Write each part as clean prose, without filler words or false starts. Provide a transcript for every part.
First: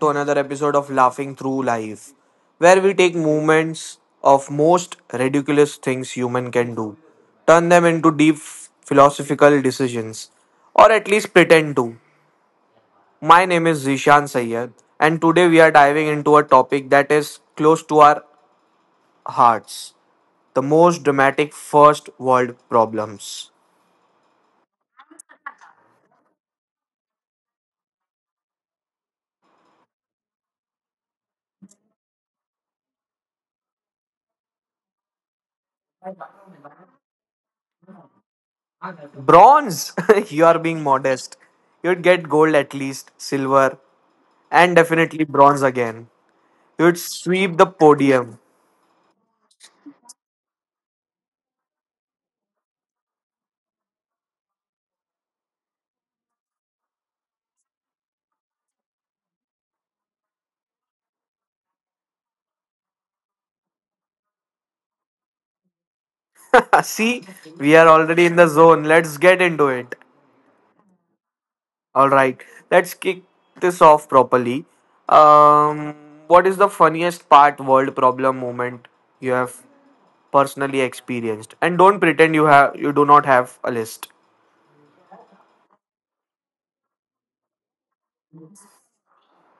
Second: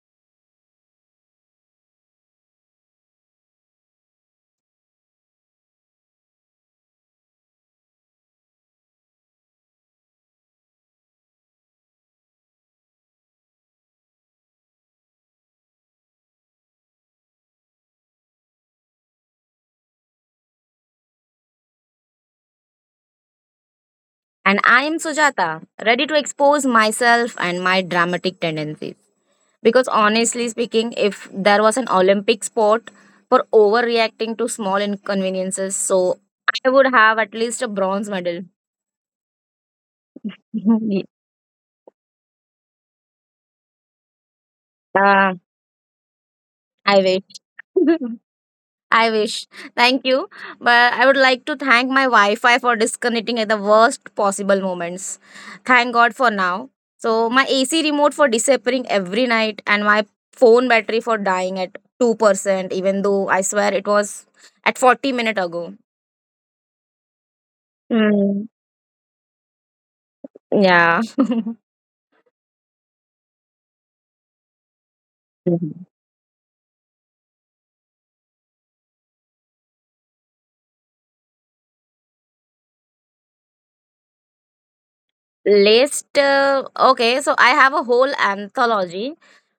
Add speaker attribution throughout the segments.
Speaker 1: to another episode of Laughing Through Life, where we take moments of most ridiculous things human can do, turn them into deep philosophical decisions, or at least pretend to. My name is Zishan Sayyed, and today we are diving into a topic that is close to our hearts, the most dramatic first world problems.
Speaker 2: And I am Sujata, ready to expose myself and my dramatic tendencies. Because honestly speaking, if there was an Olympic sport for overreacting to small inconveniences, I would have at least a bronze medal.
Speaker 1: Bronze! You are being
Speaker 2: yeah,
Speaker 1: modest. You'd get gold at least, silver, and definitely bronze again. He
Speaker 2: I
Speaker 1: would
Speaker 2: wish.
Speaker 1: sweep the podium.
Speaker 2: I wish. Thank you. But I would like to thank my Wi Fi for disconnecting at the worst possible moments. Thank God for now. So my AC remote for disappearing every night, and my phone battery for dying at 2%, even though I swear it was at 40 minutes ago.
Speaker 1: See, we are already in
Speaker 2: Mm,
Speaker 1: the zone. Let's get into it.
Speaker 2: yeah.
Speaker 1: All right, let's kick this off properly. Um, what is the funniest part world problem moment you have personally experienced? And don't pretend you do not have a list.
Speaker 2: List. Okay, so I have a whole anthology,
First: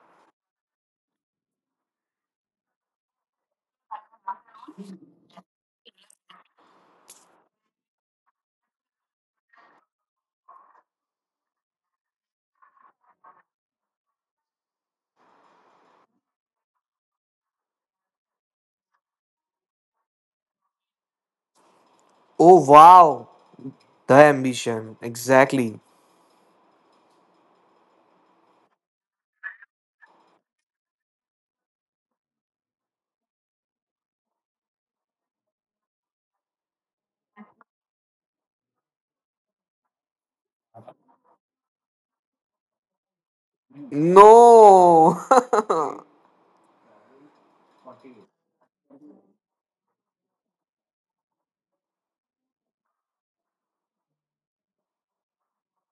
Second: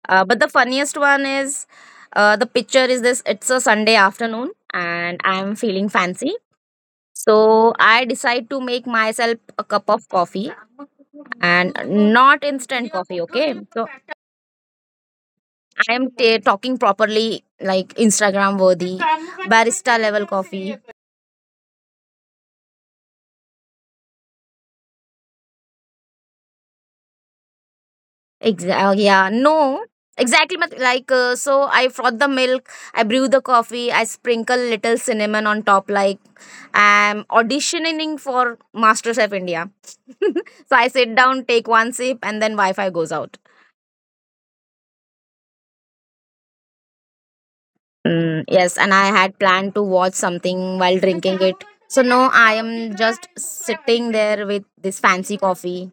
Speaker 2: but the funniest one is the picture is this: it's a Sunday afternoon and I'm feeling fancy. So I decide to make myself a cup of coffee, and not instant coffee, okay? So I am ta talking properly, like Instagram worthy, barista level coffee.
Speaker 1: Oh wow, the ambition exactly.
Speaker 2: Exactly. Yeah. No. Exactly. I froth the milk. I brew the coffee. I sprinkle little cinnamon on top. Like I'm auditioning for MasterChef India. So I sit down, take one sip, and then Wi-Fi goes out.
Speaker 1: No.
Speaker 2: Mm, yes, and I had planned to watch something while drinking it. So no, I am just sitting there with this fancy coffee,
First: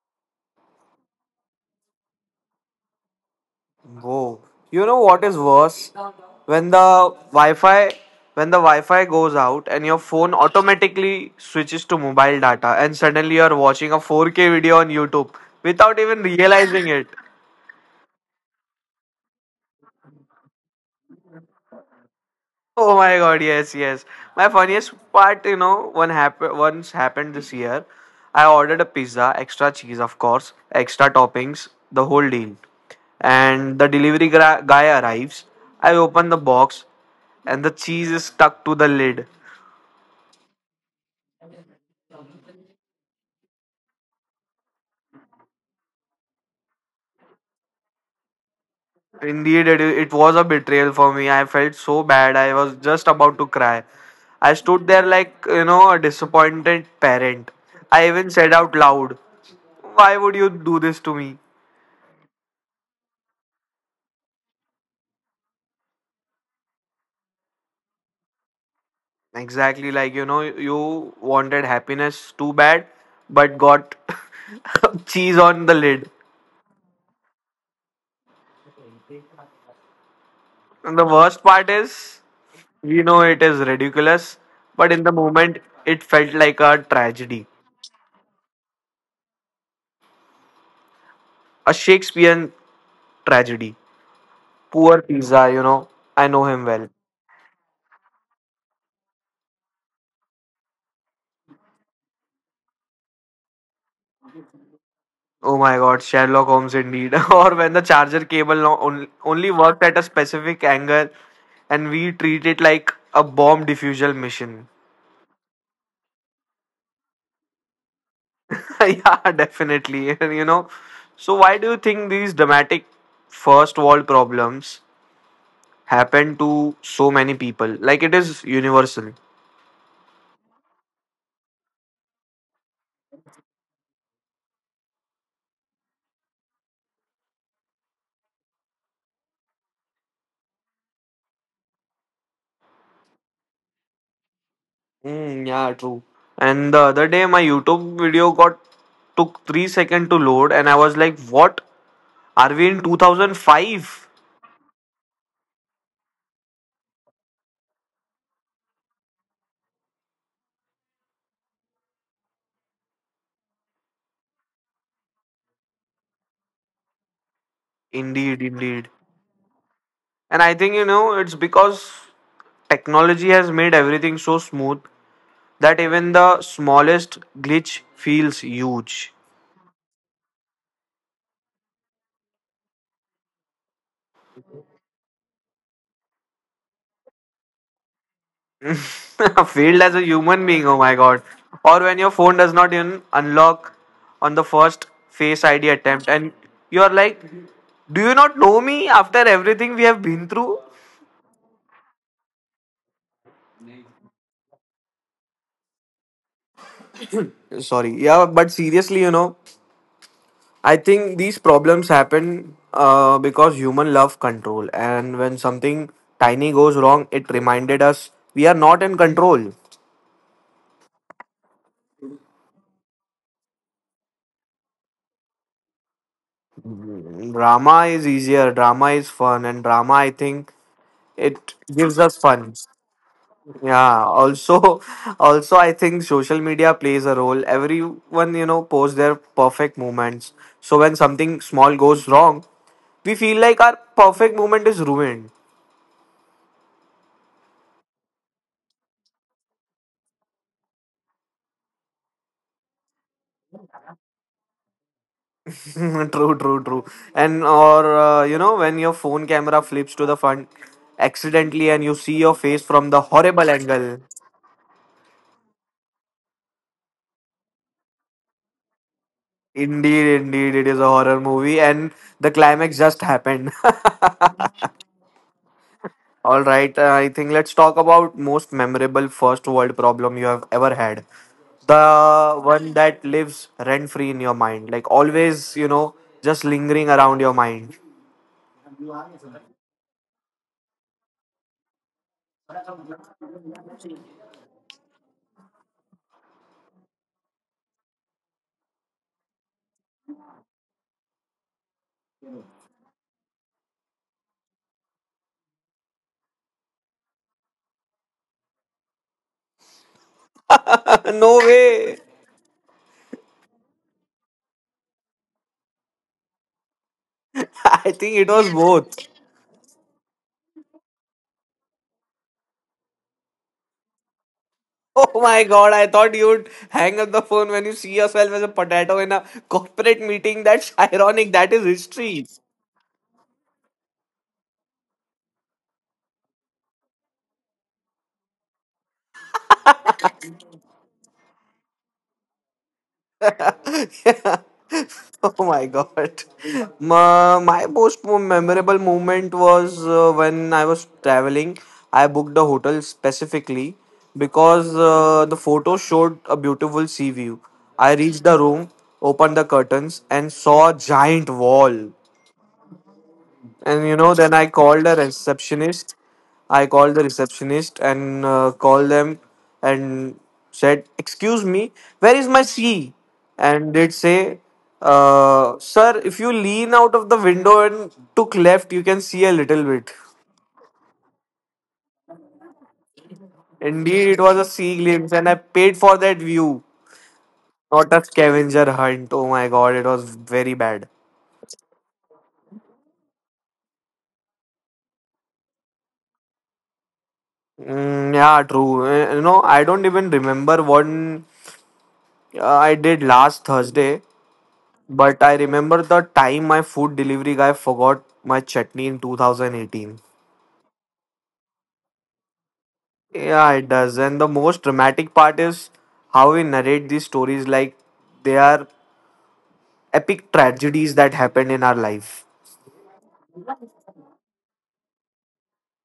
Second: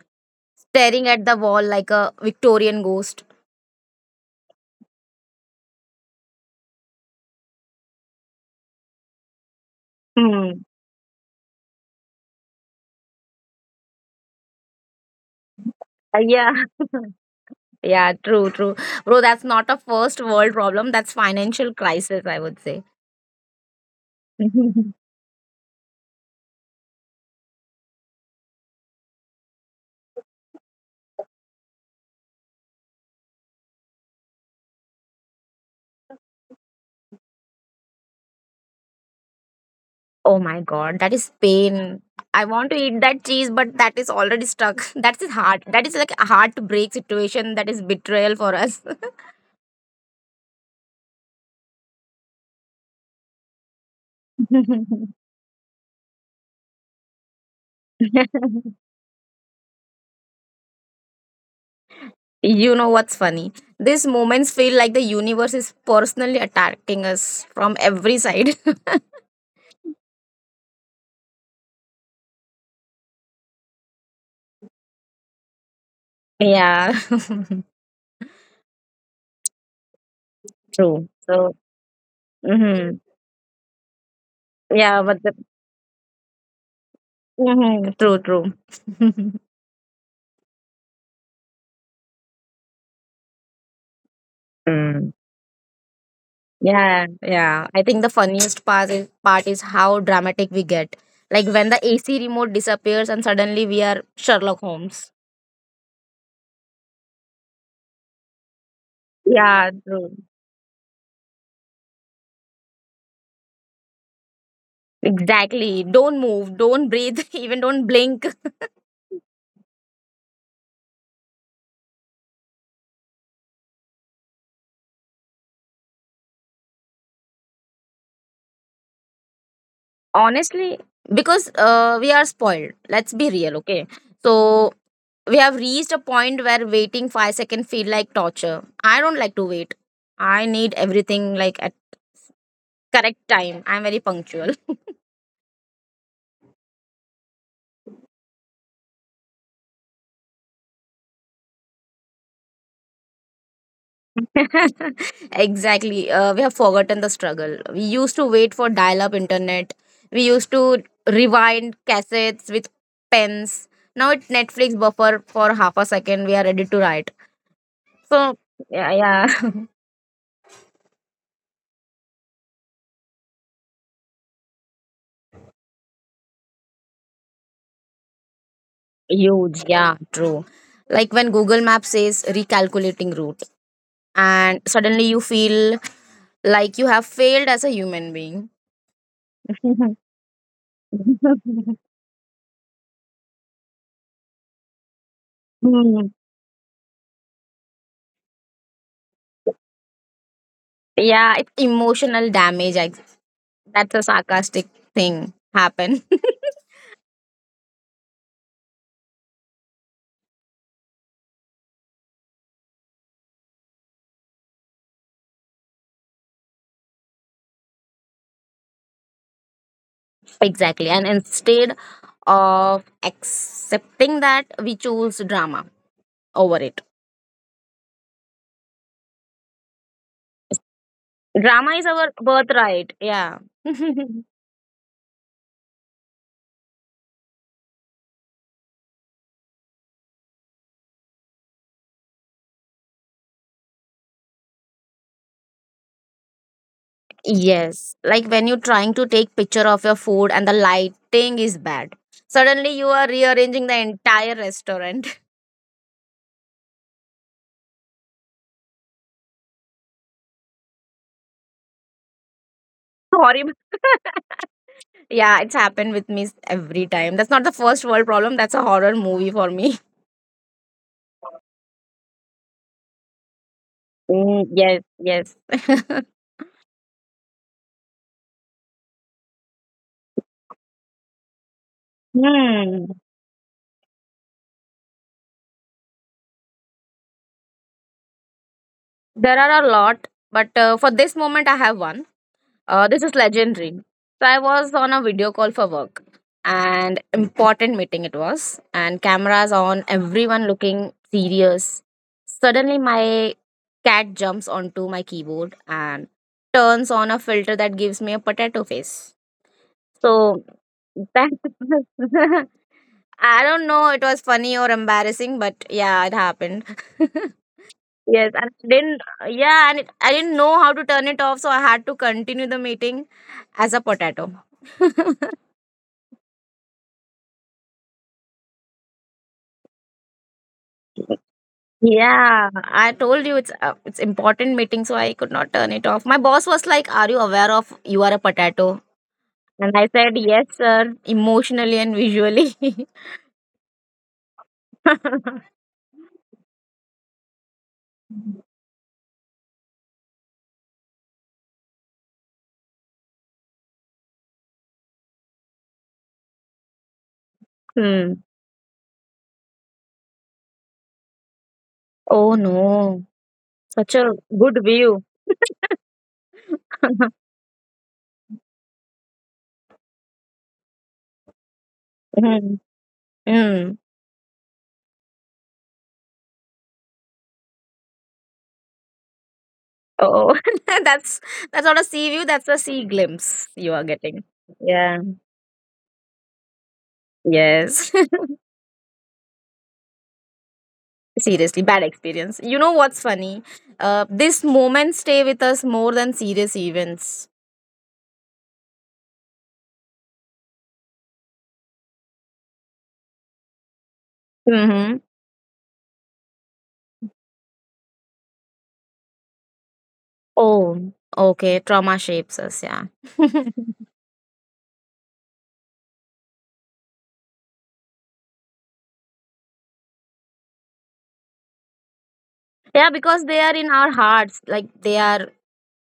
Speaker 2: staring at the wall like a Victorian ghost.
Speaker 1: Whoa. You know what is worse? When the Wi-Fi, when the Wi-Fi goes out and your phone
Speaker 2: Hmm.
Speaker 1: automatically switches to mobile data and suddenly you're watching a 4K video on YouTube without even
Speaker 2: Yeah.
Speaker 1: realizing it.
Speaker 2: Yeah, true. Bro, that's not a first world problem. That's financial crisis, I would say.
Speaker 1: Oh my god, yes, yes. My funniest part, you know, one happened once happened this year. I ordered a pizza, extra cheese, of course, extra toppings, the whole deal. And the guy arrives. I open the box, and the cheese is stuck to the lid.
Speaker 2: Oh my God, that is pain. I want to eat that cheese, but that is already stuck. That is hard. That is like a heartbreak situation. That is betrayal for us.
Speaker 1: Indeed, it was a betrayal for me. I felt so bad. I was just about to cry. I stood there like, you know, a disappointed parent. I even said out loud, "Why would you do this to me?"
Speaker 2: You know what's funny? These moments feel like the universe is personally attacking us from every side.
Speaker 1: Exactly, like you know, you wanted happiness too bad, but got cheese on the lid.
Speaker 2: Yeah.
Speaker 1: And the
Speaker 2: True.
Speaker 1: worst
Speaker 2: So,
Speaker 1: part is,
Speaker 2: mhm.
Speaker 1: we know it is ridiculous, but
Speaker 2: Yeah,
Speaker 1: in the
Speaker 2: but the,
Speaker 1: moment, it felt like a tragedy,
Speaker 2: mhm, true.
Speaker 1: a Shakespearean tragedy. Poor
Speaker 2: Mm.
Speaker 1: pizza, you know, I know him well.
Speaker 2: Yeah, yeah. I think the funniest part is how dramatic we get. Like when the AC remote disappears and suddenly we are Sherlock Holmes.
Speaker 1: Oh my god, Sherlock Holmes indeed. Or when the charger cable no- on- only
Speaker 2: Yeah,
Speaker 1: worked at a
Speaker 2: true.
Speaker 1: specific angle and we treat it like a bomb diffusion mission.
Speaker 2: Exactly. Don't move, don't breathe, even don't blink.
Speaker 1: Yeah, definitely. And you know, so why do you think these dramatic first world problems happen to so many people? Like it is universal.
Speaker 2: Honestly, because we are spoiled. Let's be real, okay? So we have reached a point where waiting 5 seconds feel like torture. I don't like to wait. I need everything like at correct time. I'm very punctual.
Speaker 1: Mm, yeah, true. And the other day, my YouTube video got took 3 seconds to load, and I was like, "What? Are we in 2005?"
Speaker 2: Exactly. We have forgotten the struggle. We used to wait for dial up internet. We used to rewind cassettes with pens. Now it's Netflix buffer for half a second. We are ready to write. So,
Speaker 1: Indeed, indeed.
Speaker 2: yeah, yeah.
Speaker 1: And I think you know it's because technology has made everything so smooth that even the smallest glitch feels huge.
Speaker 2: Huge. Yeah, true. Like when Google Maps says recalculating route, and suddenly you feel like you have failed as a human being.
Speaker 1: Failed as a human being, oh my god. Or when your phone does not even unlock on the first face ID attempt
Speaker 2: Hmm.
Speaker 1: and you're like, do you not know me after everything we have been through?
Speaker 2: Yeah, it's emotional damage. That's a sarcastic thing happen.
Speaker 1: Sorry, yeah, but seriously, you know, I think these problems happen because human love control, and when something tiny goes wrong, it reminded us we are not in control.
Speaker 2: Exactly. And instead of accepting that, we choose drama over it.
Speaker 1: Drama is easier, drama is fun, and drama, I think, it
Speaker 2: Drama is
Speaker 1: gives
Speaker 2: our
Speaker 1: us fun.
Speaker 2: birthright. Yeah.
Speaker 1: Yeah, also also I think social media plays a role. Everyone, you know, posts their perfect moments. So when something small goes wrong, we feel like our perfect moment is ruined.
Speaker 2: Yes. Like when you're trying to take picture of your food and the lighting is bad. Suddenly you are rearranging the entire restaurant.
Speaker 1: True, true, true. And or you know, when your phone camera flips to the front accidentally and you see your face from the horrible
Speaker 2: Horrible.
Speaker 1: angle.
Speaker 2: Yeah, it's happened with me every time. That's not the first world problem. That's a horror movie for me.
Speaker 1: Indeed, indeed, it is a horror movie and the climax just happened.
Speaker 2: Mm, yes.
Speaker 1: All right, I think let's talk about most memorable first world problem you have ever had. The one
Speaker 2: Hmm.
Speaker 1: that lives rent free in your mind, like always, you know, just lingering around your mind.
Speaker 2: There are a lot, but for this moment, I have one. This is legendary. So I was on a video call for work, and important meeting it was, and cameras on, everyone looking serious. Suddenly, my cat jumps onto my keyboard and turns on a filter that gives me a potato face. So that
Speaker 1: No way.
Speaker 2: I don't know. It was funny or embarrassing, but yeah, it happened.
Speaker 1: I think it
Speaker 2: Yes, and
Speaker 1: was
Speaker 2: I didn't
Speaker 1: both.
Speaker 2: yeah, and I didn't know how to turn it off, so I had to continue the meeting as a potato.
Speaker 1: Oh my god, I thought you'd hang up the phone when you see yourself as a potato in a corporate meeting. That's ironic. That is history.
Speaker 2: Yeah, I told you it's important meeting, so I could not turn it off. My boss was like, "Are you aware of you are a potato?" And I said, "Yes, sir," emotionally and visually.
Speaker 1: Yeah. Oh my god. My most memorable moment was when I was traveling. I booked a hotel specifically because the photo showed a beautiful sea view. I
Speaker 2: Hmm.
Speaker 1: reached the room, opened the curtains, and saw a giant wall.
Speaker 2: Oh no,
Speaker 1: And
Speaker 2: such
Speaker 1: you
Speaker 2: a
Speaker 1: know, then I
Speaker 2: good
Speaker 1: called a
Speaker 2: view.
Speaker 1: receptionist. I called the receptionist and called them and said, "Excuse me, where is my
Speaker 2: Hmm.
Speaker 1: C?" And
Speaker 2: Hmm.
Speaker 1: they'd say, "Sir, if you lean out of the window and took left, you can see a little bit."
Speaker 2: Oh, that's that's not a sea view, that's a sea glimpse you are
Speaker 1: Indeed, it
Speaker 2: getting.
Speaker 1: was a sea
Speaker 2: Yeah.
Speaker 1: glimpse, and I paid for that view,
Speaker 2: Yes.
Speaker 1: not a scavenger hunt. Oh my god, it was very bad.
Speaker 2: Seriously, bad experience. You know what's funny? These moments stay with us more than serious events.
Speaker 1: Mm, yeah, true. Eh, you know, I don't even remember what I did last Thursday.
Speaker 2: Mm-hmm.
Speaker 1: But I remember the time my food delivery guy forgot my chutney in 2018.
Speaker 2: Oh, okay. Trauma shapes us. Yeah.
Speaker 1: Yeah, it does. And the most dramatic part is how we narrate these stories like they are epic tragedies that happened in our life.
Speaker 2: Yeah, because they are in our hearts. Like they are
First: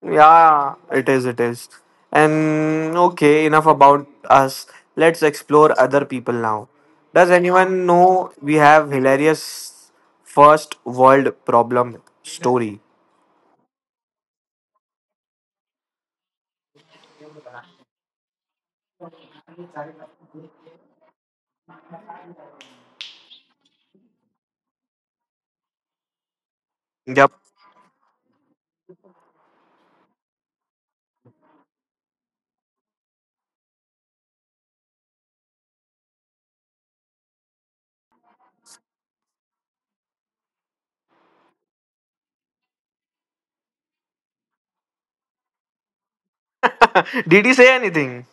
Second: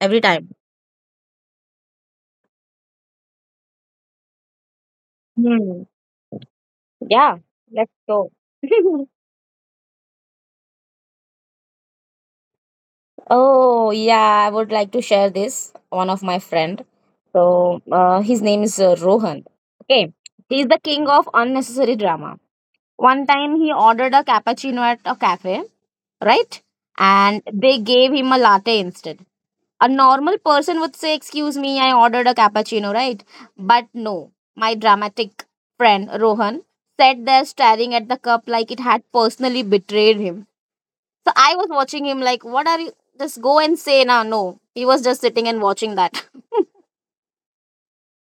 Speaker 2: every time.
Speaker 1: Yeah, it is, it is. And okay, enough about us. Let's explore
Speaker 2: Hmm.
Speaker 1: other people now. Does
Speaker 2: Yeah.
Speaker 1: anyone
Speaker 2: Let's go.
Speaker 1: know we have hilarious first world problem story?
Speaker 2: Oh, yeah, I would like to share this. One of my friend. So, his name is Rohan. Okay. He's the king of unnecessary drama. One time he ordered a cappuccino at a cafe, right?
Speaker 1: Yep.
Speaker 2: And they gave him a latte instead. A normal person would say, "Excuse me, I ordered a cappuccino," right? But no, my dramatic friend Rohan sat there staring at the cup like it had personally betrayed him. So I was watching him like, what are you? Just go and say now. No, he was just sitting and watching that.
Speaker 1: Did he say anything?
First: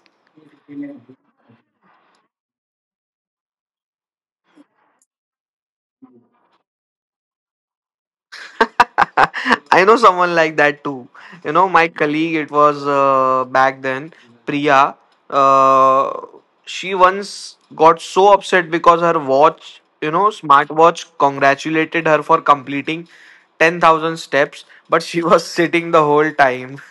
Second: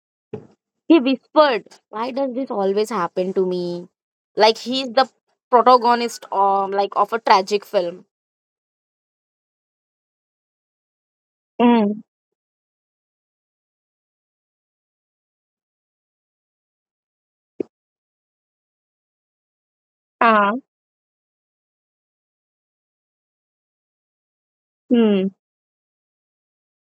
Speaker 2: He whispered, why does this always happen to me? Like he's the protagonist like of a tragic film.
Speaker 1: I know someone like that too. You know, my
Speaker 2: Mm.
Speaker 1: colleague, it was back then, Priya. Uh, she once got so upset because her watch, you know,
Speaker 2: Ah.
Speaker 1: smartwatch congratulated her for completing 10,000 steps, but she
Speaker 2: Hmm.
Speaker 1: was sitting the whole time.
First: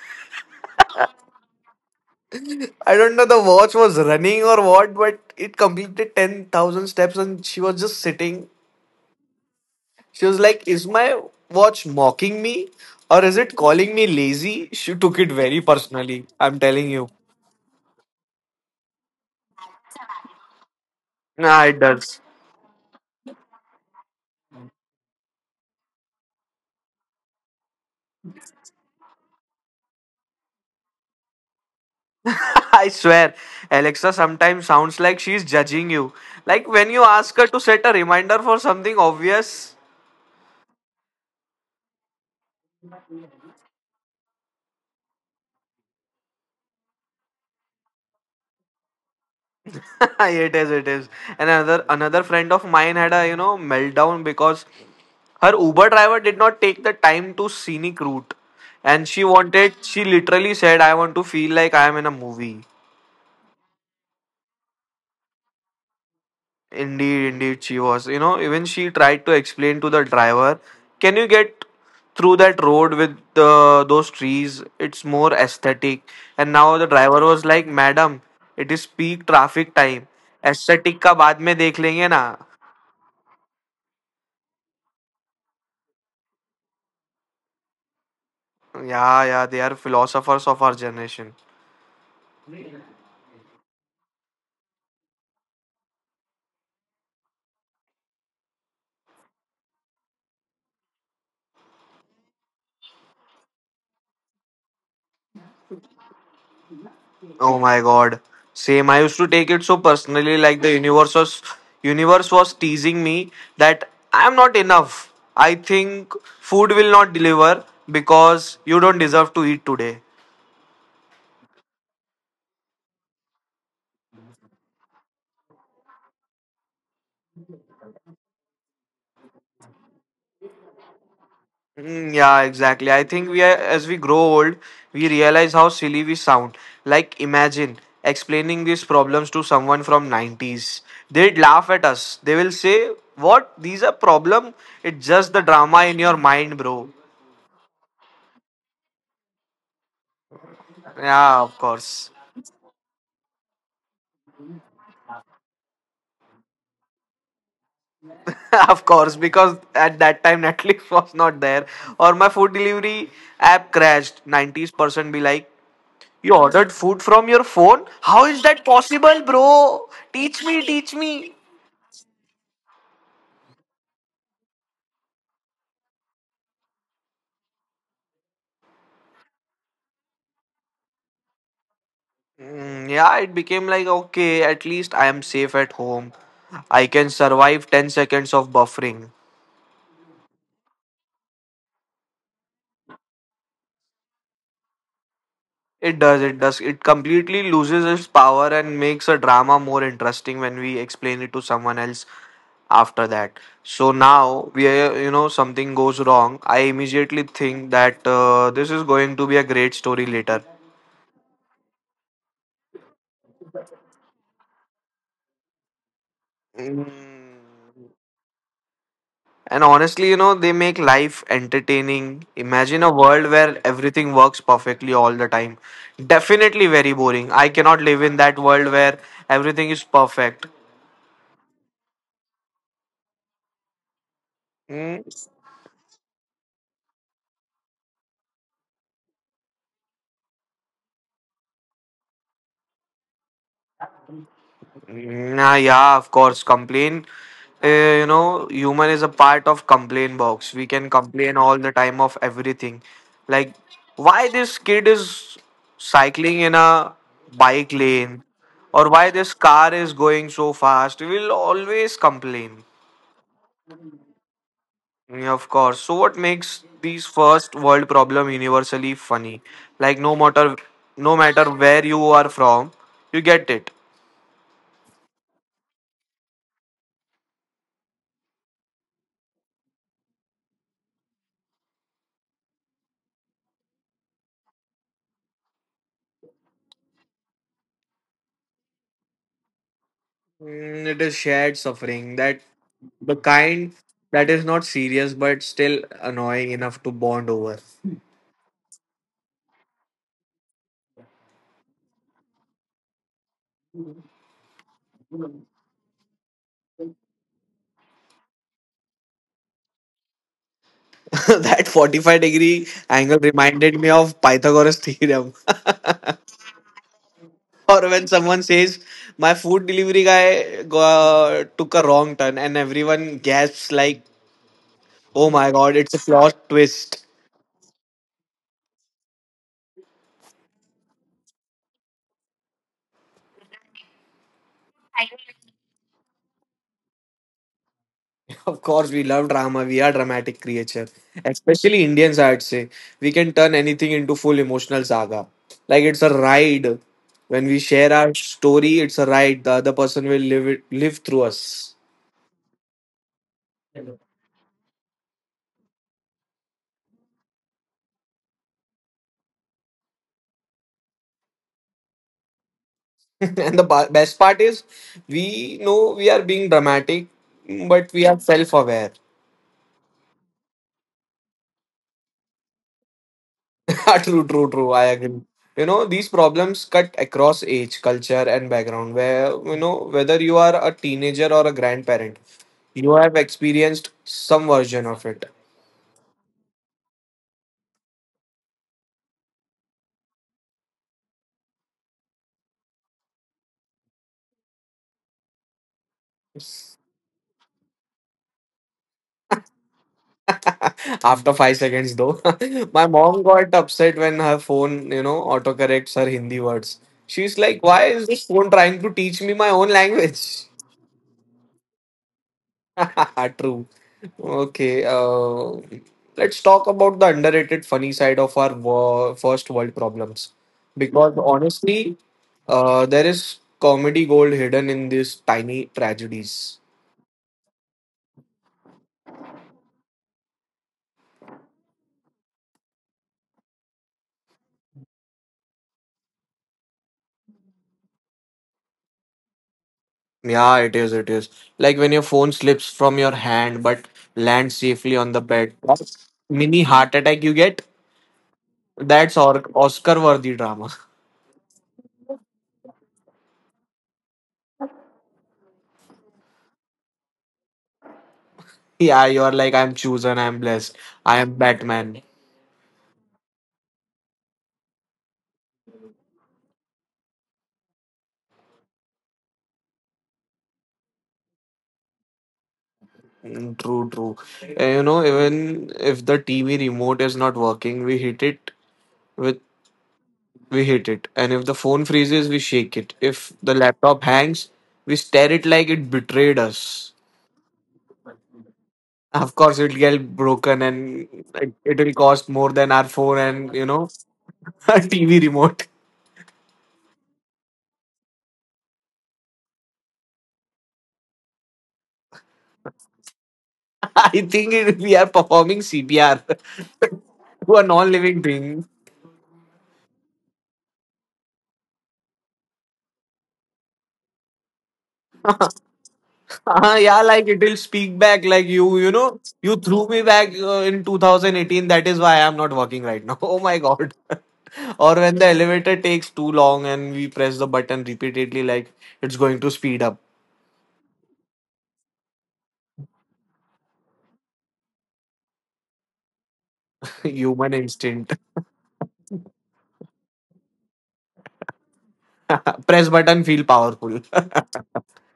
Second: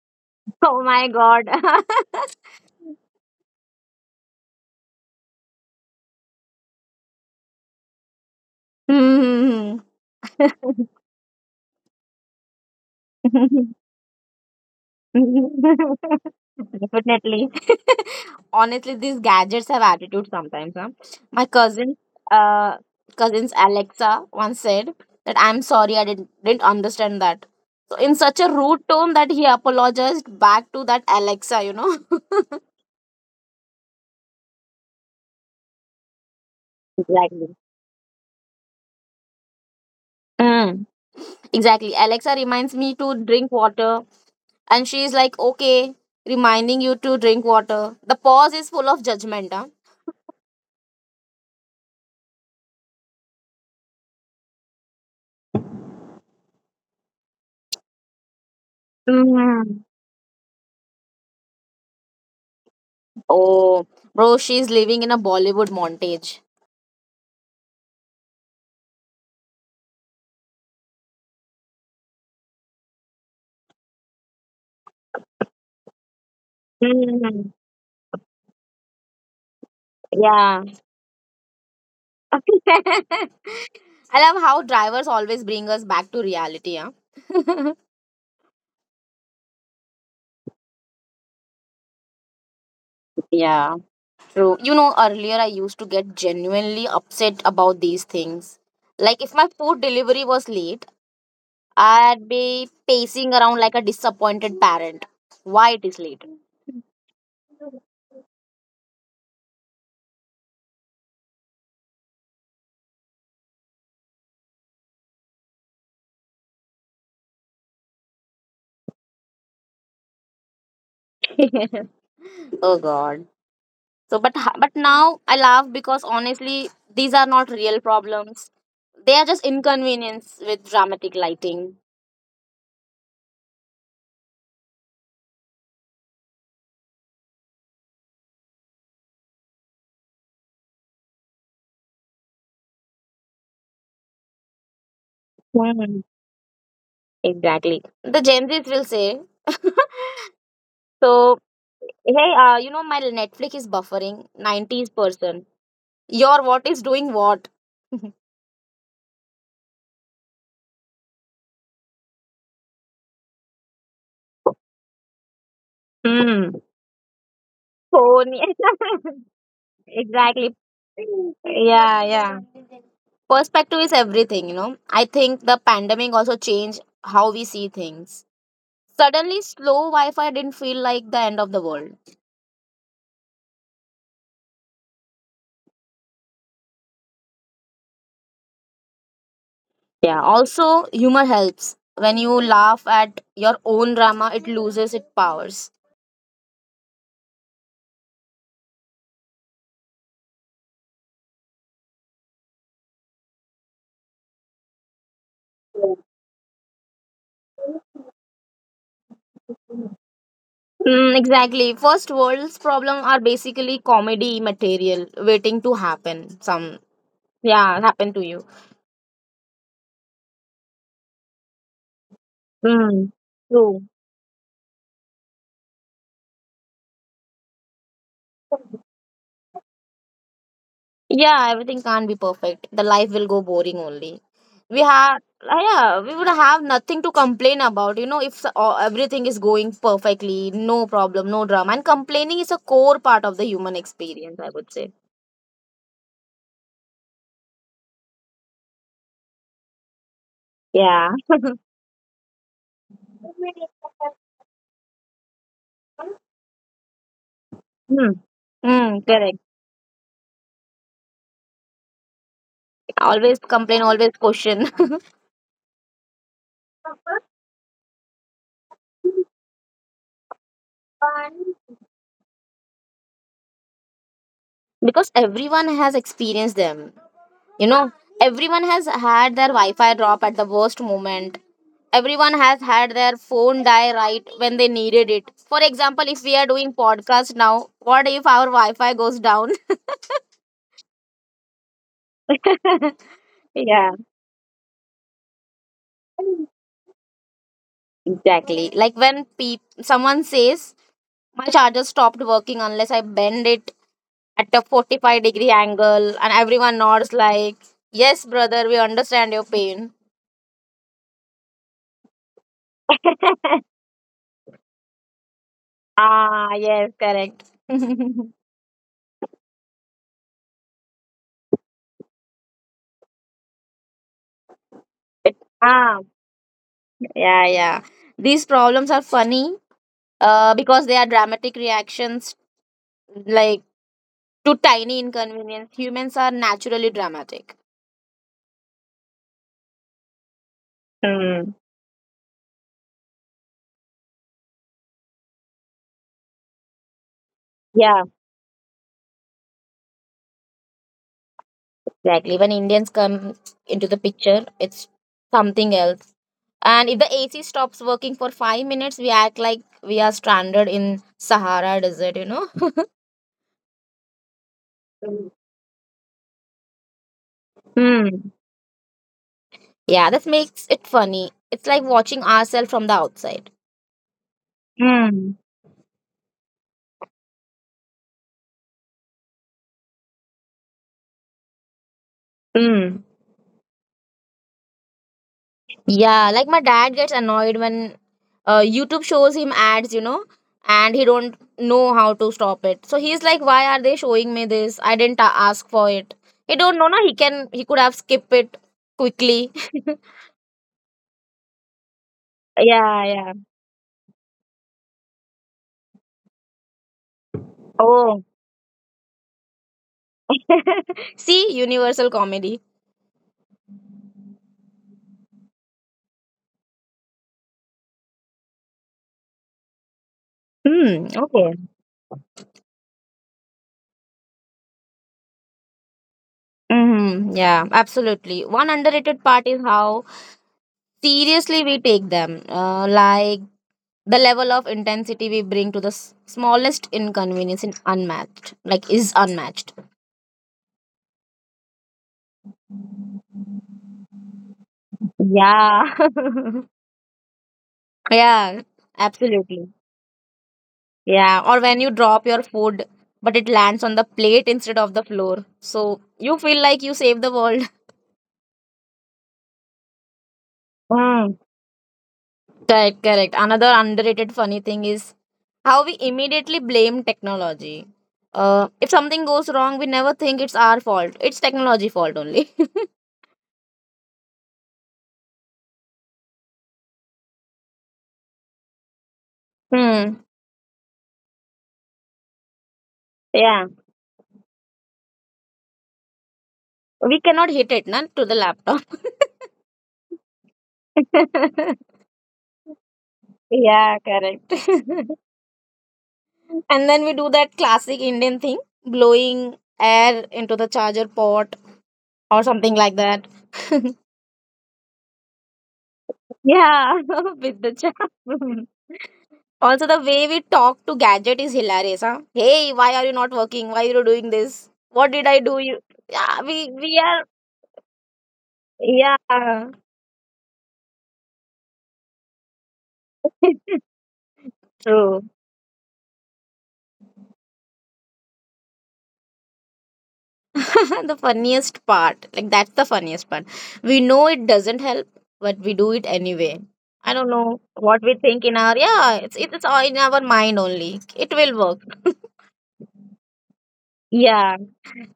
Speaker 2: Oh my god.
Speaker 1: I don't know the watch was running or what, but it completed 10,000 steps and she was just sitting. She was like,
Speaker 2: Hmm.
Speaker 1: "Is my watch mocking me or is it calling me lazy?" She took it very personally. I'm telling you.
Speaker 2: Definitely. Honestly, these gadgets have attitude sometimes. Huh? My
Speaker 1: Nah, it
Speaker 2: cousin,
Speaker 1: does.
Speaker 2: uh, cousin's Alexa once said that I'm sorry I didn't understand that. So in such a rude tone that he apologized back to that Alexa. You know.
Speaker 1: I swear, Alexa sometimes sounds like she's judging you. Like when you ask her
Speaker 2: Exactly.
Speaker 1: to set a reminder for something obvious.
Speaker 2: Mm. Exactly. Alexa reminds me to drink water, and she is like, "Okay, reminding you to drink water." The pause is full of judgment.
Speaker 1: It is, it is. And another friend of mine had a you know meltdown because her Uber driver did not take the time to scenic route, and she
Speaker 2: Huh?
Speaker 1: wanted. She literally said, "I want to feel like I am in a movie."
Speaker 2: Oh, bro, she's living in a Bollywood montage.
Speaker 1: Indeed, indeed, she was. You know, even she tried to explain to the driver, "Can you get through that road with the, those trees? It's more aesthetic." And now the driver was
Speaker 2: Hmm.
Speaker 1: like, "Madam, it is peak traffic time.
Speaker 2: Yeah.
Speaker 1: Aesthetic का बाद में देख लेंगे ना."
Speaker 2: I love how drivers always bring us back to reality, huh?
Speaker 1: Yeah, yeah, they are philosophers of our generation.
Speaker 2: Yeah. True. You know, earlier I used to get genuinely upset about these things. Like, if my food delivery was late, I'd be pacing around like a disappointed parent. Why it is late?
Speaker 1: Oh my god. Same. I used to take it so personally, like the universe was teasing me that I am not enough. I think food will not deliver because you don't deserve to eat today.
Speaker 2: Oh, God. So, but now I laugh because honestly, these are not real problems. They are just inconvenience with dramatic lighting.
Speaker 1: Mm, yeah, exactly. I think we are, as we grow old, we realize how silly we sound. Like imagine explaining these problems to someone from 90s. They'd laugh at us. They will say, "What? These are problem? It's just the drama in
Speaker 2: Hmm.
Speaker 1: your mind, bro."
Speaker 2: Exactly. The Gen Zs will say. So
Speaker 1: Yeah, of course.
Speaker 2: hey, you know my Netflix is buffering. Nineties person. Your what is doing what?
Speaker 1: Of course, because at that time Netflix was not there, or my food delivery app crashed. Nineties percent be like, "You
Speaker 2: Hmm.
Speaker 1: ordered food from your phone? How
Speaker 2: Phone.
Speaker 1: is that possible, bro? Teach
Speaker 2: Exactly.
Speaker 1: me, teach me."
Speaker 2: Yeah, yeah. Perspective is everything. You know. I think the pandemic also changed how we see things. Suddenly, slow Wi Fi didn't feel like the end of the world.
Speaker 1: Mm, yeah, it became like, okay, at least I am safe at home. I can survive 10 seconds of buffering.
Speaker 2: Yeah, also, humor helps. When you laugh at your own drama, it loses its powers.
Speaker 1: It does, it does. It completely loses its power and makes a drama more interesting when we explain it to someone else after that. So now we are, you know, something goes wrong. I immediately think that this is going to be a great story later.
Speaker 2: Mm, exactly. First world's problems are basically comedy material waiting to happen. Some,
Speaker 1: Mm.
Speaker 2: yeah, happen to you.
Speaker 1: And honestly, you know, they make life entertaining. Imagine a
Speaker 2: Mm,
Speaker 1: world where
Speaker 2: true.
Speaker 1: everything works perfectly all the time. Definitely very boring. I cannot live in that world where everything is perfect.
Speaker 2: Yeah, everything can't be perfect. The life will go boring only. We
Speaker 1: Mm,
Speaker 2: have, yeah, we would have nothing to complain about. You know, if everything is going perfectly, no problem, no drama. And complaining is a core part of the human experience, I would say.
Speaker 1: nah, yeah, of course. Complain, you know, human is a part of complain box. We can
Speaker 2: Yeah.
Speaker 1: complain all the time of everything. Like, why this kid is cycling in a bike
Speaker 2: Hmm.
Speaker 1: lane, or
Speaker 2: Hmm.
Speaker 1: why this
Speaker 2: Correct.
Speaker 1: car is going so fast. We will always complain.
Speaker 2: Always complain, always question.
Speaker 1: Yeah, of course. So, what makes these first world problem universally funny? Like, no matter where you are from, you get it.
Speaker 2: Because everyone has experienced them. You know, everyone has had their Wi Fi drop at the worst moment. Everyone has had their phone die right when they needed it. For example, if we are doing podcast now, what if our Wi Fi goes down?
Speaker 1: Mm, it is shared suffering, that the kind
Speaker 2: Yeah.
Speaker 1: that is not serious but still annoying enough to bond over.
Speaker 2: Exactly. Like when peop someone says, my charger stopped working unless I bend it at a 45-degree angle, and everyone nods like, yes, brother, we understand your pain.
Speaker 1: That 45 degree angle reminded me of Pythagoras theorem.
Speaker 2: Ah, yes, correct.
Speaker 1: Or when someone says, "My food delivery guy took a wrong turn," and everyone gasps, like, "Oh my god, it's a
Speaker 2: Ah,
Speaker 1: plot twist."
Speaker 2: yeah, yeah. These problems are funny because they are dramatic reactions like to tiny inconvenience. Humans are naturally dramatic.
Speaker 1: Of course, we love drama. We are dramatic creature,
Speaker 2: Mm.
Speaker 1: especially Indians. I'd say we can turn anything into full emotional saga. Like it's a ride. When we share
Speaker 2: Yeah,
Speaker 1: our story, it's a ride. The other person will live it, live through us.
Speaker 2: exactly. When Indians come into the picture, it's something else. And if the AC stops working for 5 minutes, we act like we are stranded in Sahara Desert, you know?
Speaker 1: And the best part is,
Speaker 2: Mm.
Speaker 1: we know we are being dramatic, but we are
Speaker 2: Mm.
Speaker 1: self-aware.
Speaker 2: Yeah, that makes it funny. It's like watching ourselves from the outside.
Speaker 1: True, true, true. I agree.
Speaker 2: Mm.
Speaker 1: You know, these problems cut across age, culture, and background. Where you know whether you are a teenager or a grandparent, you
Speaker 2: Mm.
Speaker 1: have experienced some version of it.
Speaker 2: Yeah, like my dad gets annoyed when YouTube shows him ads, you know, and he don't know how to stop it. So he's like, "Why are they showing me this? I didn't ask for it." He don't know, na. He can he could have skipped it quickly.
Speaker 1: After 5 seconds, though, my
Speaker 2: Yeah,
Speaker 1: mom
Speaker 2: yeah.
Speaker 1: got upset when her phone, you know, autocorrects her Hindi words. She's like, "Why is
Speaker 2: Oh,
Speaker 1: this phone trying to teach me my own language?"
Speaker 2: see, universal comedy.
Speaker 1: True. Okay. Let's talk about the underrated funny side of our first world problems,
Speaker 2: Hmm.
Speaker 1: because
Speaker 2: Okay.
Speaker 1: honestly, there is comedy gold hidden in these tiny tragedies.
Speaker 2: Mm-hmm. Yeah, absolutely. One underrated part is how seriously we take them. Like the level of intensity we bring to the smallest inconvenience is unmatched like is unmatched.
Speaker 1: Yeah, it is. It is like when your phone slips from your hand but lands safely on the bed.
Speaker 2: Yeah.
Speaker 1: That mini heart attack you get.
Speaker 2: Yeah,
Speaker 1: That's or
Speaker 2: absolutely.
Speaker 1: Oscar-worthy drama.
Speaker 2: Yeah, or when you drop your food but it lands on the plate instead of the floor, so you feel like you saved the world.
Speaker 1: Yeah, you are like I'm chosen, I'm blessed, I am
Speaker 2: Mm.
Speaker 1: Batman.
Speaker 2: Correct, correct. Another underrated funny thing is how we immediately blame technology. If something goes wrong, we never think it's our fault, it's technology fault only.
Speaker 1: Mm, true, true. You know, even if the TV remote is not working, with
Speaker 2: Hmm.
Speaker 1: we hit it, and if the phone freezes, we shake it. If the
Speaker 2: Yeah.
Speaker 1: laptop hangs, we stare it like it betrayed us.
Speaker 2: We cannot hit it not to the laptop.
Speaker 1: Of course, it'll get broken and like, it'll cost more than our phone and you know
Speaker 2: Yeah, correct.
Speaker 1: our TV remote.
Speaker 2: And then we do that classic Indian thing, blowing air into the charger port or something like that.
Speaker 1: I think we are performing CPR
Speaker 2: Yeah,
Speaker 1: to
Speaker 2: with
Speaker 1: a
Speaker 2: the
Speaker 1: non-living
Speaker 2: charger.
Speaker 1: thing.
Speaker 2: Also, the way we talk to gadget is hilarious, huh? Hey, why are you not working? Why are you doing this? What did I do? You, yeah, we
Speaker 1: Yeah,
Speaker 2: are,
Speaker 1: like it'll speak back like you know, you
Speaker 2: yeah.
Speaker 1: threw me back in 2018. That is why I'm not working right now. Oh my god! Or when
Speaker 2: True.
Speaker 1: the elevator takes too long and we press the button repeatedly, like it's going to speed up.
Speaker 2: The funniest part, we know it doesn't help, but we do it anyway. I don't
Speaker 1: Human
Speaker 2: know what
Speaker 1: instinct.
Speaker 2: we think in our... it's all in our mind only. It will work.
Speaker 1: Press button, feel powerful.
Speaker 2: Yeah,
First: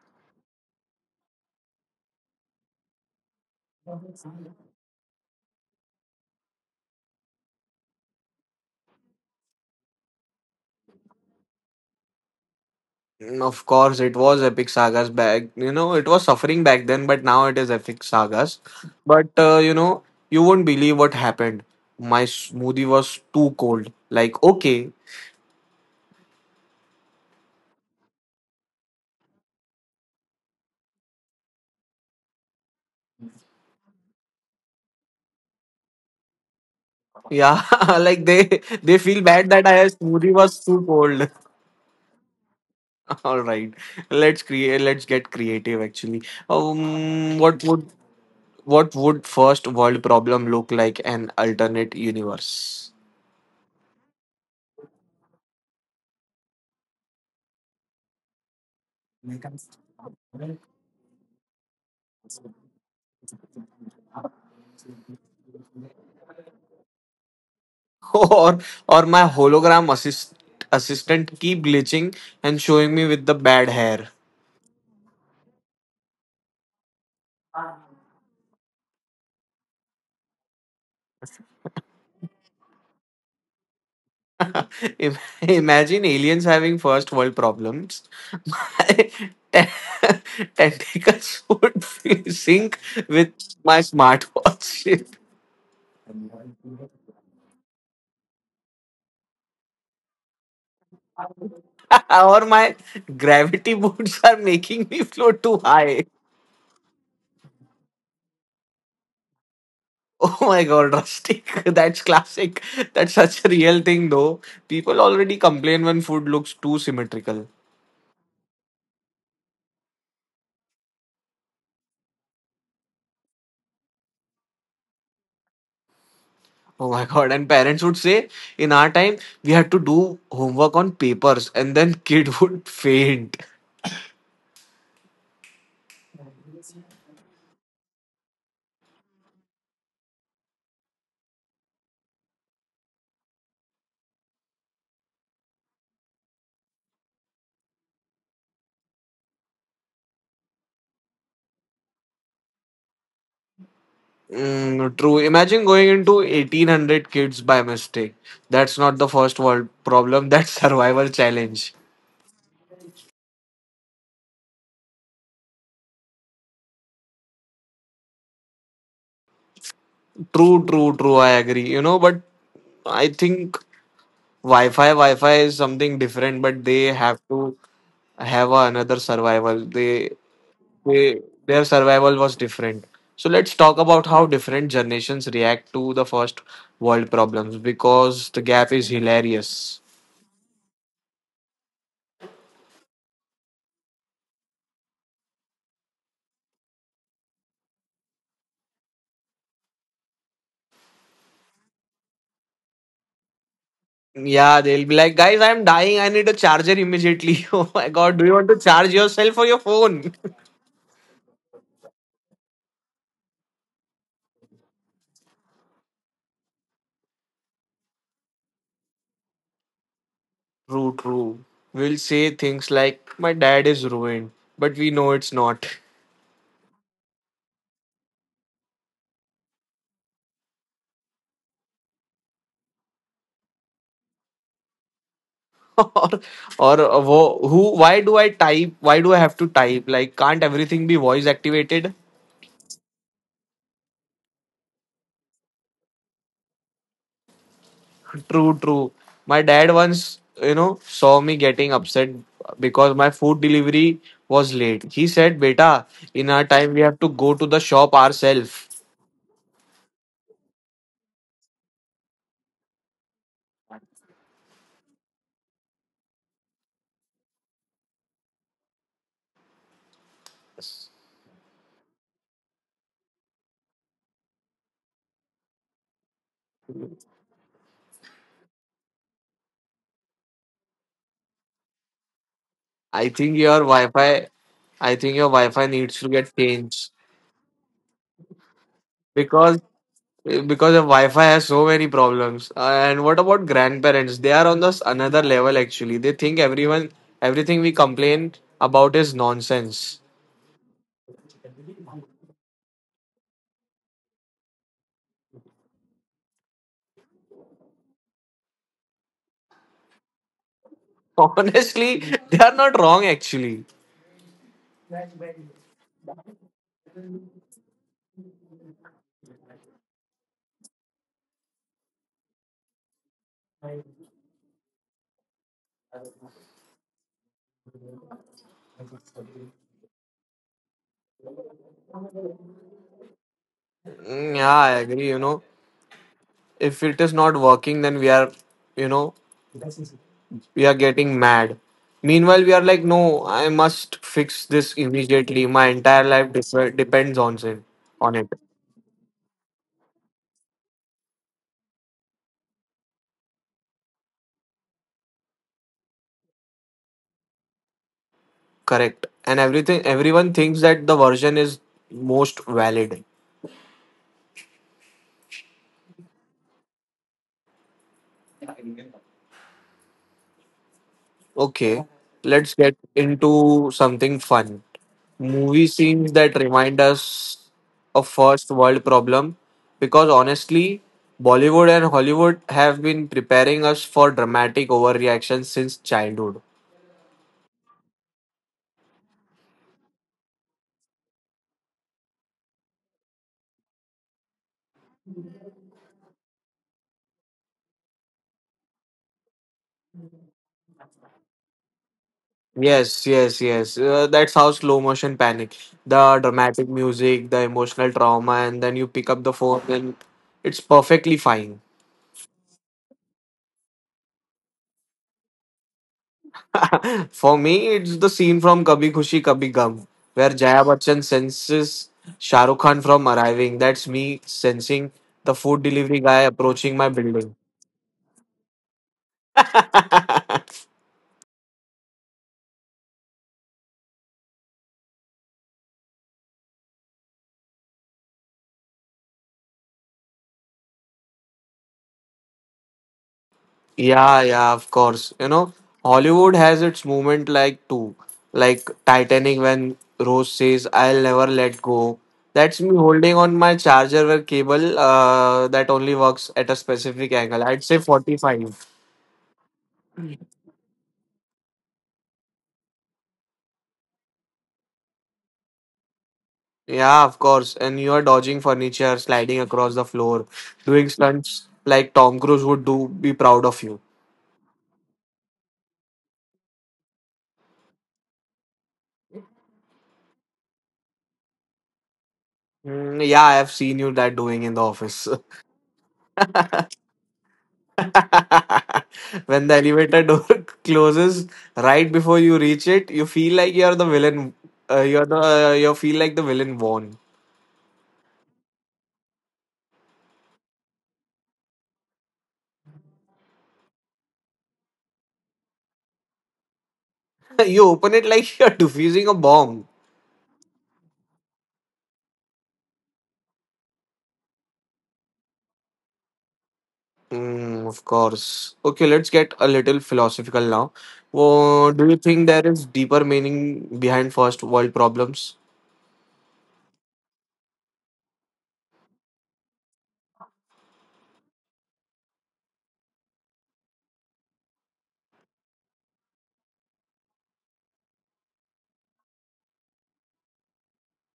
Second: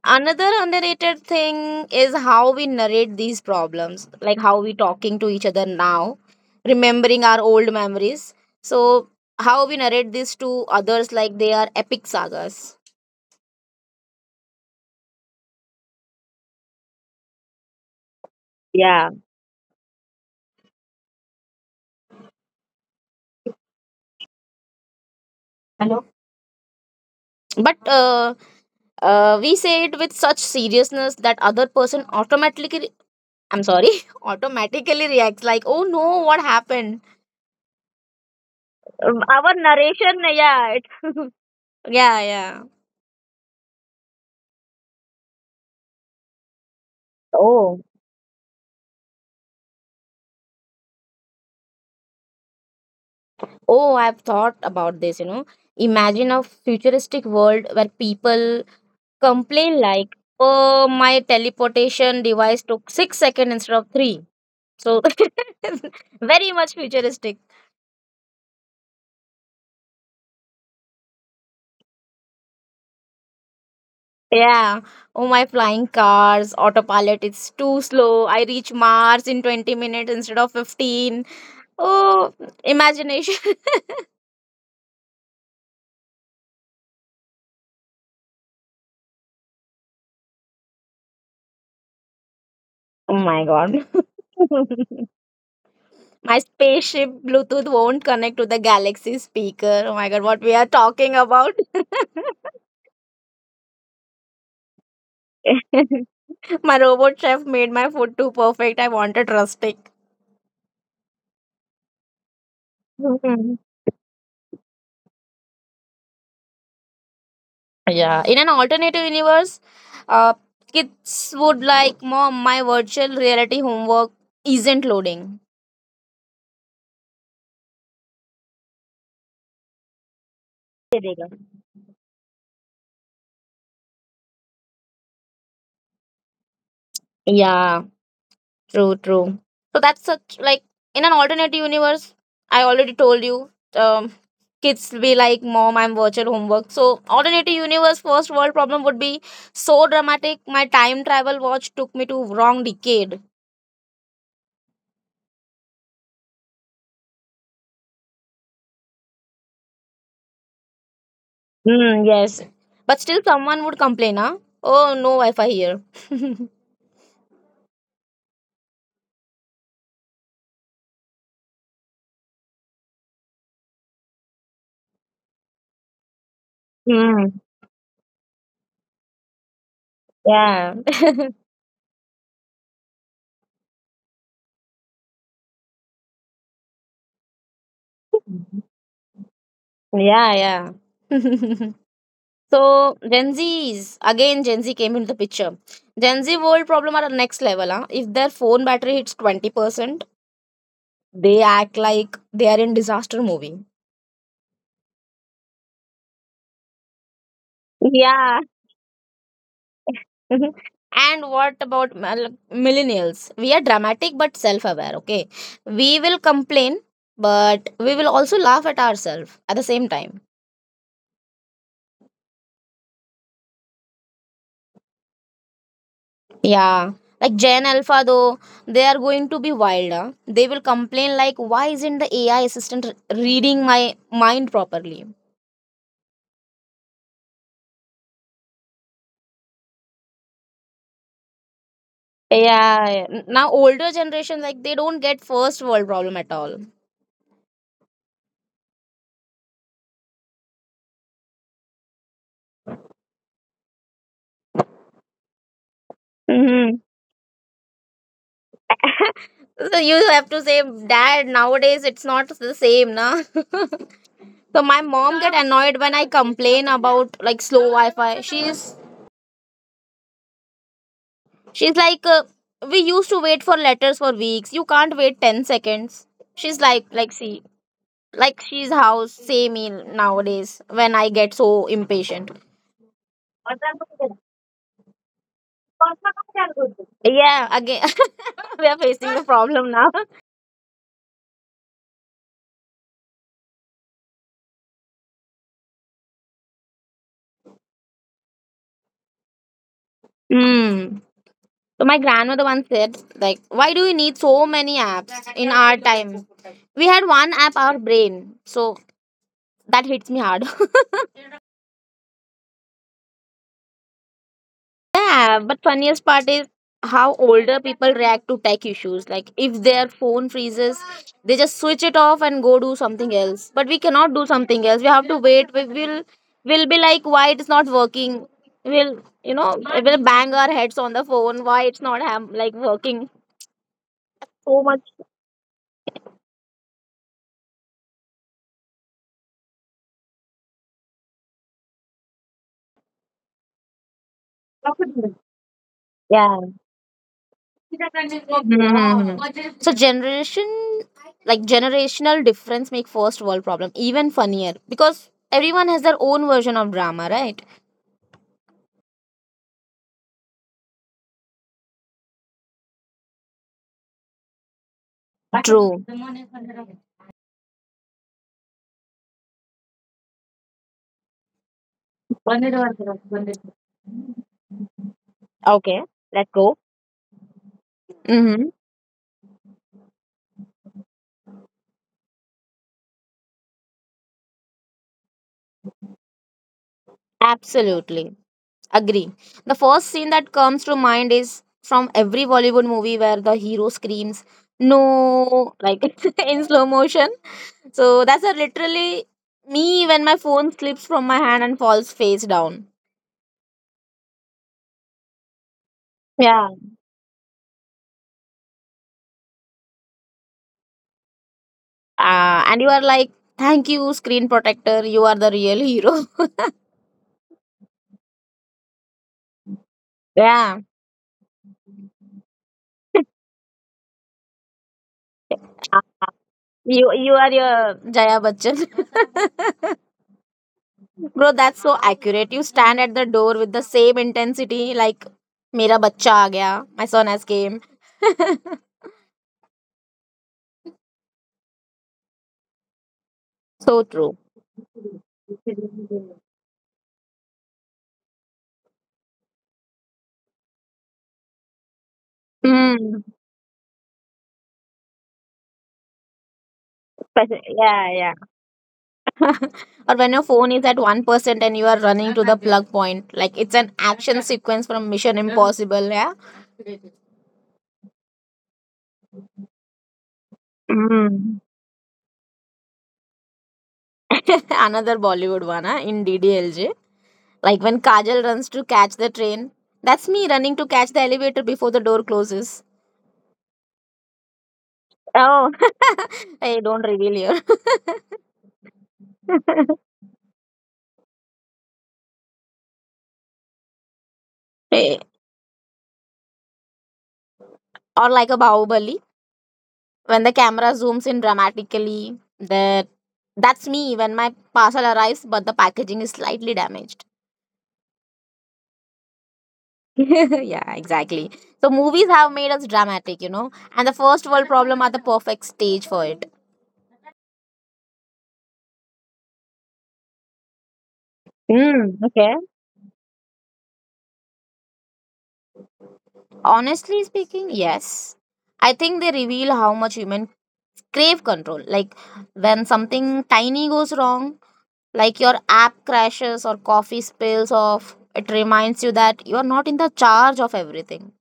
Speaker 2: another underrated thing is how we narrate these problems, like how we talking to each other now, remembering our old memories. So how we narrate this to others like they are epic sagas.
Speaker 1: Mm, of course, it was epic sagas back. You know, it was suffering back then, but now it is epic sagas.
Speaker 2: Yeah,
Speaker 1: But you know, you won't believe what happened. My smoothie was too cold. Like, okay,
Speaker 2: hello, but we say it with such seriousness that other person automatically, I'm sorry, automatically reacts like, "Oh no, what happened?"
Speaker 1: yeah, like they feel bad
Speaker 2: Our
Speaker 1: that I
Speaker 2: narration,
Speaker 1: smoothie was
Speaker 2: yeah. It,
Speaker 1: too cold.
Speaker 2: yeah, yeah.
Speaker 1: All right, let's create. Let's get creative. Actually, um, what
Speaker 2: Oh,
Speaker 1: would what would first world problem look like an alternate universe?
Speaker 2: oh, I've thought about this, you know. Imagine a futuristic world where people complain like, oh, my teleportation device took 6 seconds instead of 3. So very much futuristic.
Speaker 1: or or my assistant keep glitching and showing me with the bad hair.
Speaker 2: Yeah. Oh, my flying cars, autopilot, it's too slow. I reach Mars in 20 minutes instead of 15. Oh, imagination.
Speaker 1: Imagine aliens having first world problems. My te- tentacles would sync
Speaker 2: Oh
Speaker 1: with
Speaker 2: my god.
Speaker 1: my smartwatch shape.
Speaker 2: My spaceship Bluetooth won't connect to the galaxy speaker. Oh my god, what we are talking about.
Speaker 1: or my gravity boots are making me float too high.
Speaker 2: My robot chef made my food too perfect. I want a rustic.
Speaker 1: Oh my god, rustic. That's classic. That's such a real thing though. People already complain when food looks too symmetrical.
Speaker 2: Yeah, in an alternative universe, uh, kids would like, Mom, my virtual reality homework isn't loading.
Speaker 1: Oh my god. And parents would say, in our time, we had to do homework on papers, and then kid would faint.
Speaker 2: Yeah, true, true. So that's a, like in an alternate universe. I already told you, um, kids will be like, "Mom, I'm virtual homework." So alternative universe first world problem would be so dramatic. My time travel watch took me to wrong decade.
Speaker 1: Mm, true. Imagine going into 1800 kids by mistake. That's not the first world problem, that's survival challenge.
Speaker 2: Hmm. Yes. But still, someone would complain, huh? Oh, no Wi-Fi here.
Speaker 1: True, true, true. I agree. You know, but I think Wi Fi is something different, but they have
Speaker 2: Hmm.
Speaker 1: to have another survival.
Speaker 2: Yeah.
Speaker 1: They, their survival was different. So let's talk about how different generations react to the first world problems because the gap is hilarious.
Speaker 2: Yeah, yeah. So Gen Z's, again, Gen Z came into the picture. Gen Z world problem are at next level, huh? If their phone battery hits 20%, they act like they are in disaster movie.
Speaker 1: Yeah, they'll be like, guys, I'm dying. I need a charger immediately. Oh my god, do you
Speaker 2: Yeah.
Speaker 1: want to charge yourself or your phone?
Speaker 2: Mhm. And what about millennials? We are dramatic but self-aware. Okay, we will complain, but we will also laugh at ourselves at the same time.
Speaker 1: True, true. We'll say things like, my dad is ruined, but we know it's not.
Speaker 2: Yeah, like Gen Alpha though, they are going to be wilder. They will complain like, why isn't the AI assistant reading my mind properly?
Speaker 1: or, or why do I type? Why do I have to type? Like, can't everything be voice activated?
Speaker 2: Yeah, yeah. Now older generation, like they don't get first world problem at all.
Speaker 1: True, true. My dad once, you know, saw me getting upset because my food delivery was late. He said, Beta, in our time
Speaker 2: Hmm.
Speaker 1: we have to go to the shop ourselves.
Speaker 2: So you have to say, Dad, nowadays it's not the same, na. So my mom get annoyed when I complain about like slow Wi-Fi. She's like, we used to wait for letters for weeks. You can't wait 10 seconds. She's like, see. Like she's how same in nowadays when I get so impatient.
Speaker 1: I think your Wi-Fi, I think your Wi-Fi needs to get changed
Speaker 2: Yeah, again, we are facing the
Speaker 1: because
Speaker 2: problem now.
Speaker 1: because the Wi-Fi has so many problems. And what about grandparents? They are on this another level actually. They think everyone everything we complain about is nonsense.
Speaker 2: Hmm. So my grandmother once said, like, why do we need so many apps? In our time, we had one app, our brain. So that hits me hard.
Speaker 1: Honestly, they are not wrong actually.
Speaker 2: Yeah, but funniest part is how older people react to tech issues. Like if their phone freezes, they just switch it off and go do something else. But we cannot do something else. We have to wait. We will be like, why it's not working? We'll, you know, we'll bang our heads on the phone. Why it's not like working?
Speaker 1: Mm, yeah,
Speaker 2: So
Speaker 1: I
Speaker 2: much.
Speaker 1: agree. You know, if it is not working, then you know, we are getting mad. Meanwhile, we are like, no, I must fix this immediately. My entire life
Speaker 2: Yeah.
Speaker 1: depends on it. On it,
Speaker 2: Mhm. So generation, like generational difference make first world problem even funnier, because everyone has their own version of drama, right?
Speaker 1: correct. And everything, everyone thinks that the version is most valid.
Speaker 2: True.
Speaker 1: Okay, let's get into something fun. Movie
Speaker 2: Okay,
Speaker 1: scenes
Speaker 2: let's
Speaker 1: that
Speaker 2: go.
Speaker 1: remind us of
Speaker 2: Mm-hmm.
Speaker 1: first world problem because honestly, Bollywood and Hollywood have been preparing us for dramatic overreactions since childhood.
Speaker 2: Absolutely. Agree. The first scene that comes to mind is from every Bollywood movie where the hero screams, no, like in slow motion. So that's a literally me when my phone slips from my hand and falls face down.
Speaker 1: Yes, yes, yes. That's how slow motion panic. The
Speaker 2: Yeah.
Speaker 1: dramatic music, the emotional trauma, and then you pick up the phone and it's perfectly fine.
Speaker 2: And you are like, thank you, screen protector. You are the real hero.
Speaker 1: For me, it's the scene from Kabhi Khushi Kabhi Gum where
Speaker 2: Yeah.
Speaker 1: Jaya Bachchan senses Shah Rukh Khan from arriving. That's me sensing the food delivery guy approaching
Speaker 2: You
Speaker 1: my
Speaker 2: you are
Speaker 1: building.
Speaker 2: your Jaya Bachchan. Bro, that's so accurate. You stand at the door with the same intensity like Mera bachcha aa gaya. My son has came. So true.
Speaker 1: Yeah, yeah, of course. You know, Hollywood has its moment like too, like Titanic when Rose says, "I'll never let go." That's me
Speaker 2: Mm.
Speaker 1: holding on my charger where cable that only works at a specific angle. I'd say
Speaker 2: Yeah, yeah.
Speaker 1: 45.
Speaker 2: Or when your phone is at 1% and you are running to the plug point. Like it's an action sequence from Mission Impossible, yeah?
Speaker 1: Yeah, of course. And you are dodging furniture, sliding across the floor, doing
Speaker 2: Mm.
Speaker 1: stunts like Tom Cruise would do. Be proud of you.
Speaker 2: Another Bollywood one, huh? In DDLJ. Like when Kajal runs to catch the train. That's me running to catch the elevator before the door closes.
Speaker 1: Mm, yeah, I have seen you that doing in the office.
Speaker 2: Oh. Hey, don't reveal here.
Speaker 1: When the elevator door closes right before you reach it, you feel like you're the villain.
Speaker 2: Hey.
Speaker 1: You feel like the villain won.
Speaker 2: Or like a Bahubali. When the camera zooms in dramatically, that's me when my parcel arrives, but the packaging is slightly damaged.
Speaker 1: You open it like you're defusing a bomb.
Speaker 2: Yeah, exactly. So movies have made us dramatic, you know, and the first world problem are the perfect stage for it.
Speaker 1: Mm, of course. Okay, let's get a little philosophical now.
Speaker 2: Mm,
Speaker 1: Do you think there is deeper meaning behind first world problems?
Speaker 2: honestly speaking, yes. I think they reveal how much women crave control. Like when something tiny goes wrong, like your app crashes or coffee spills off, it reminds you that you are not in the charge of everything.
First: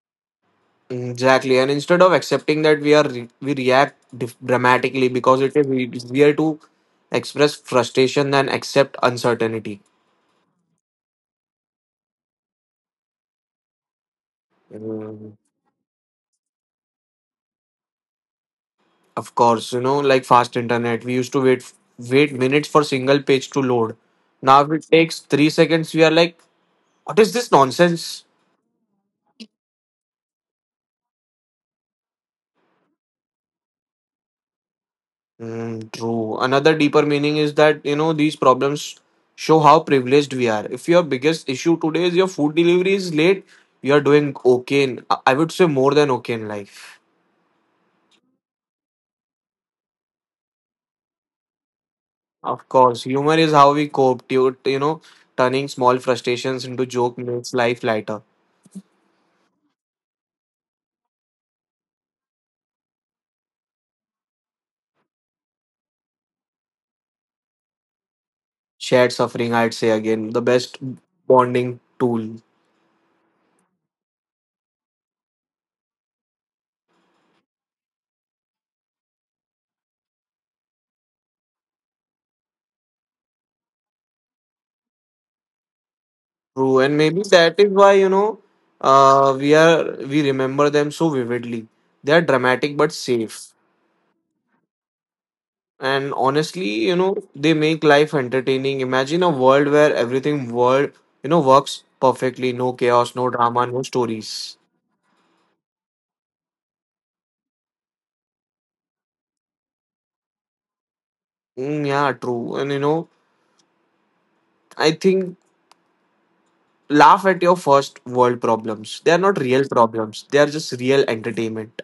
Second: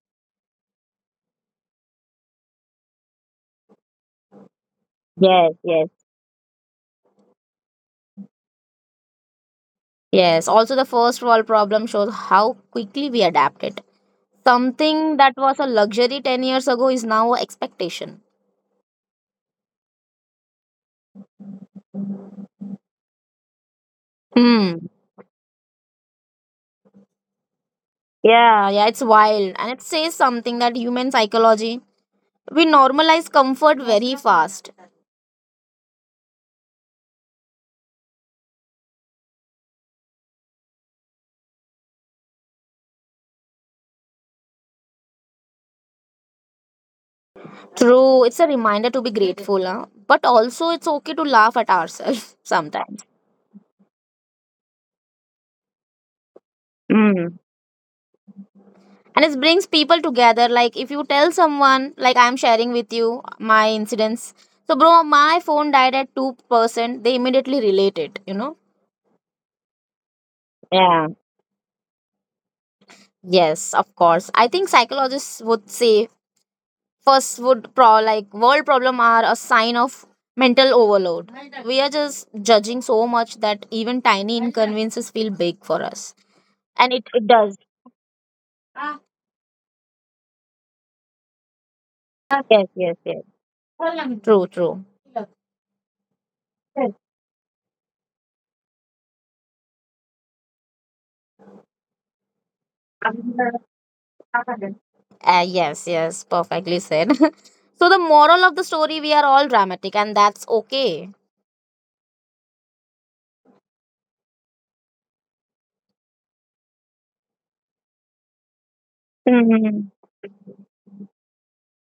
Speaker 1: Exactly, and instead of accepting that we react dramatically because
Speaker 2: Yes,
Speaker 1: it is
Speaker 2: yes.
Speaker 1: easier to express frustration than accept uncertainty.
Speaker 2: Yes, also the first world problem shows how quickly we adapted. Something that
Speaker 1: Mm,
Speaker 2: was a luxury 10 years ago is now an expectation.
Speaker 1: of course, you know, like fast internet, we used to wait minutes for single page to load. Now if
Speaker 2: Hmm.
Speaker 1: it takes 3 seconds, we are like, what is this nonsense?
Speaker 2: Yeah, yeah, it's wild. And it says something that human psychology, we normalize comfort very fast.
Speaker 1: Mm, true. Another deeper meaning is that, you know, these problems show how privileged we are. If your biggest issue today is your food delivery is late, you are doing okay. In, I would say more than okay in life.
Speaker 2: True, it's a reminder to be grateful, huh? But also it's okay to laugh at ourselves
Speaker 1: Of course,
Speaker 2: sometimes.
Speaker 1: humor is how we cope, you know, turning small frustrations into joke
Speaker 2: Mm.
Speaker 1: makes life lighter.
Speaker 2: And it brings people together. Like if you tell someone, like I'm sharing with you my incidents. So, bro, my phone died at 2%. They immediately relate it, you know?
Speaker 1: Shared suffering, I'd say again, the best
Speaker 2: Yeah.
Speaker 1: bonding tool.
Speaker 2: Yes, of course. I think psychologists would say first would pro, like world problem are a sign of mental overload. We are just judging so much that even tiny inconveniences feel big for us.
Speaker 1: True.
Speaker 2: And
Speaker 1: And
Speaker 2: it,
Speaker 1: maybe
Speaker 2: it does.
Speaker 1: that is why, you know, we remember them so vividly. They are
Speaker 2: Yes,
Speaker 1: dramatic but
Speaker 2: yes, yes.
Speaker 1: safe.
Speaker 2: True, true.
Speaker 1: And honestly, you know, they make life entertaining. Imagine a world where you know, works perfectly. No chaos, no drama, no stories.
Speaker 2: Yes, yes, perfectly said. So the moral of the story, we are all dramatic, and that's okay.
Speaker 1: Mm, yeah, true. And you know, I think laugh at your first world problems. They are not real
Speaker 2: Mhm.
Speaker 1: problems. They are just real entertainment.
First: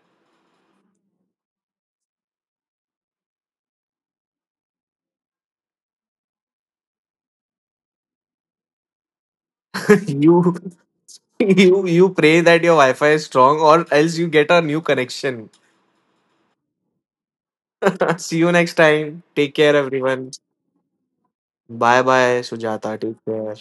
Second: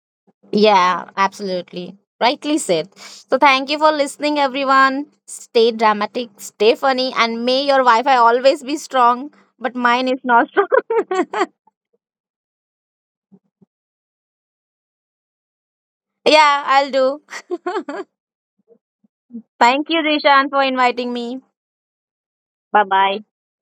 Speaker 2: Yeah, absolutely. Rightly said. So thank you for listening, everyone. Stay dramatic, stay funny, and may your Wi Fi always be strong. But mine is not
Speaker 1: you
Speaker 2: strong.
Speaker 1: you pray that your Wi-Fi is strong or else you get a new connection.
Speaker 2: Yeah, I'll do.
Speaker 1: See you next time. Take care
Speaker 2: Thank you,
Speaker 1: everyone.
Speaker 2: Rishan, for inviting me.
Speaker 1: Bye bye,
Speaker 2: Bye
Speaker 1: Sujata. Take
Speaker 2: bye.
Speaker 1: care.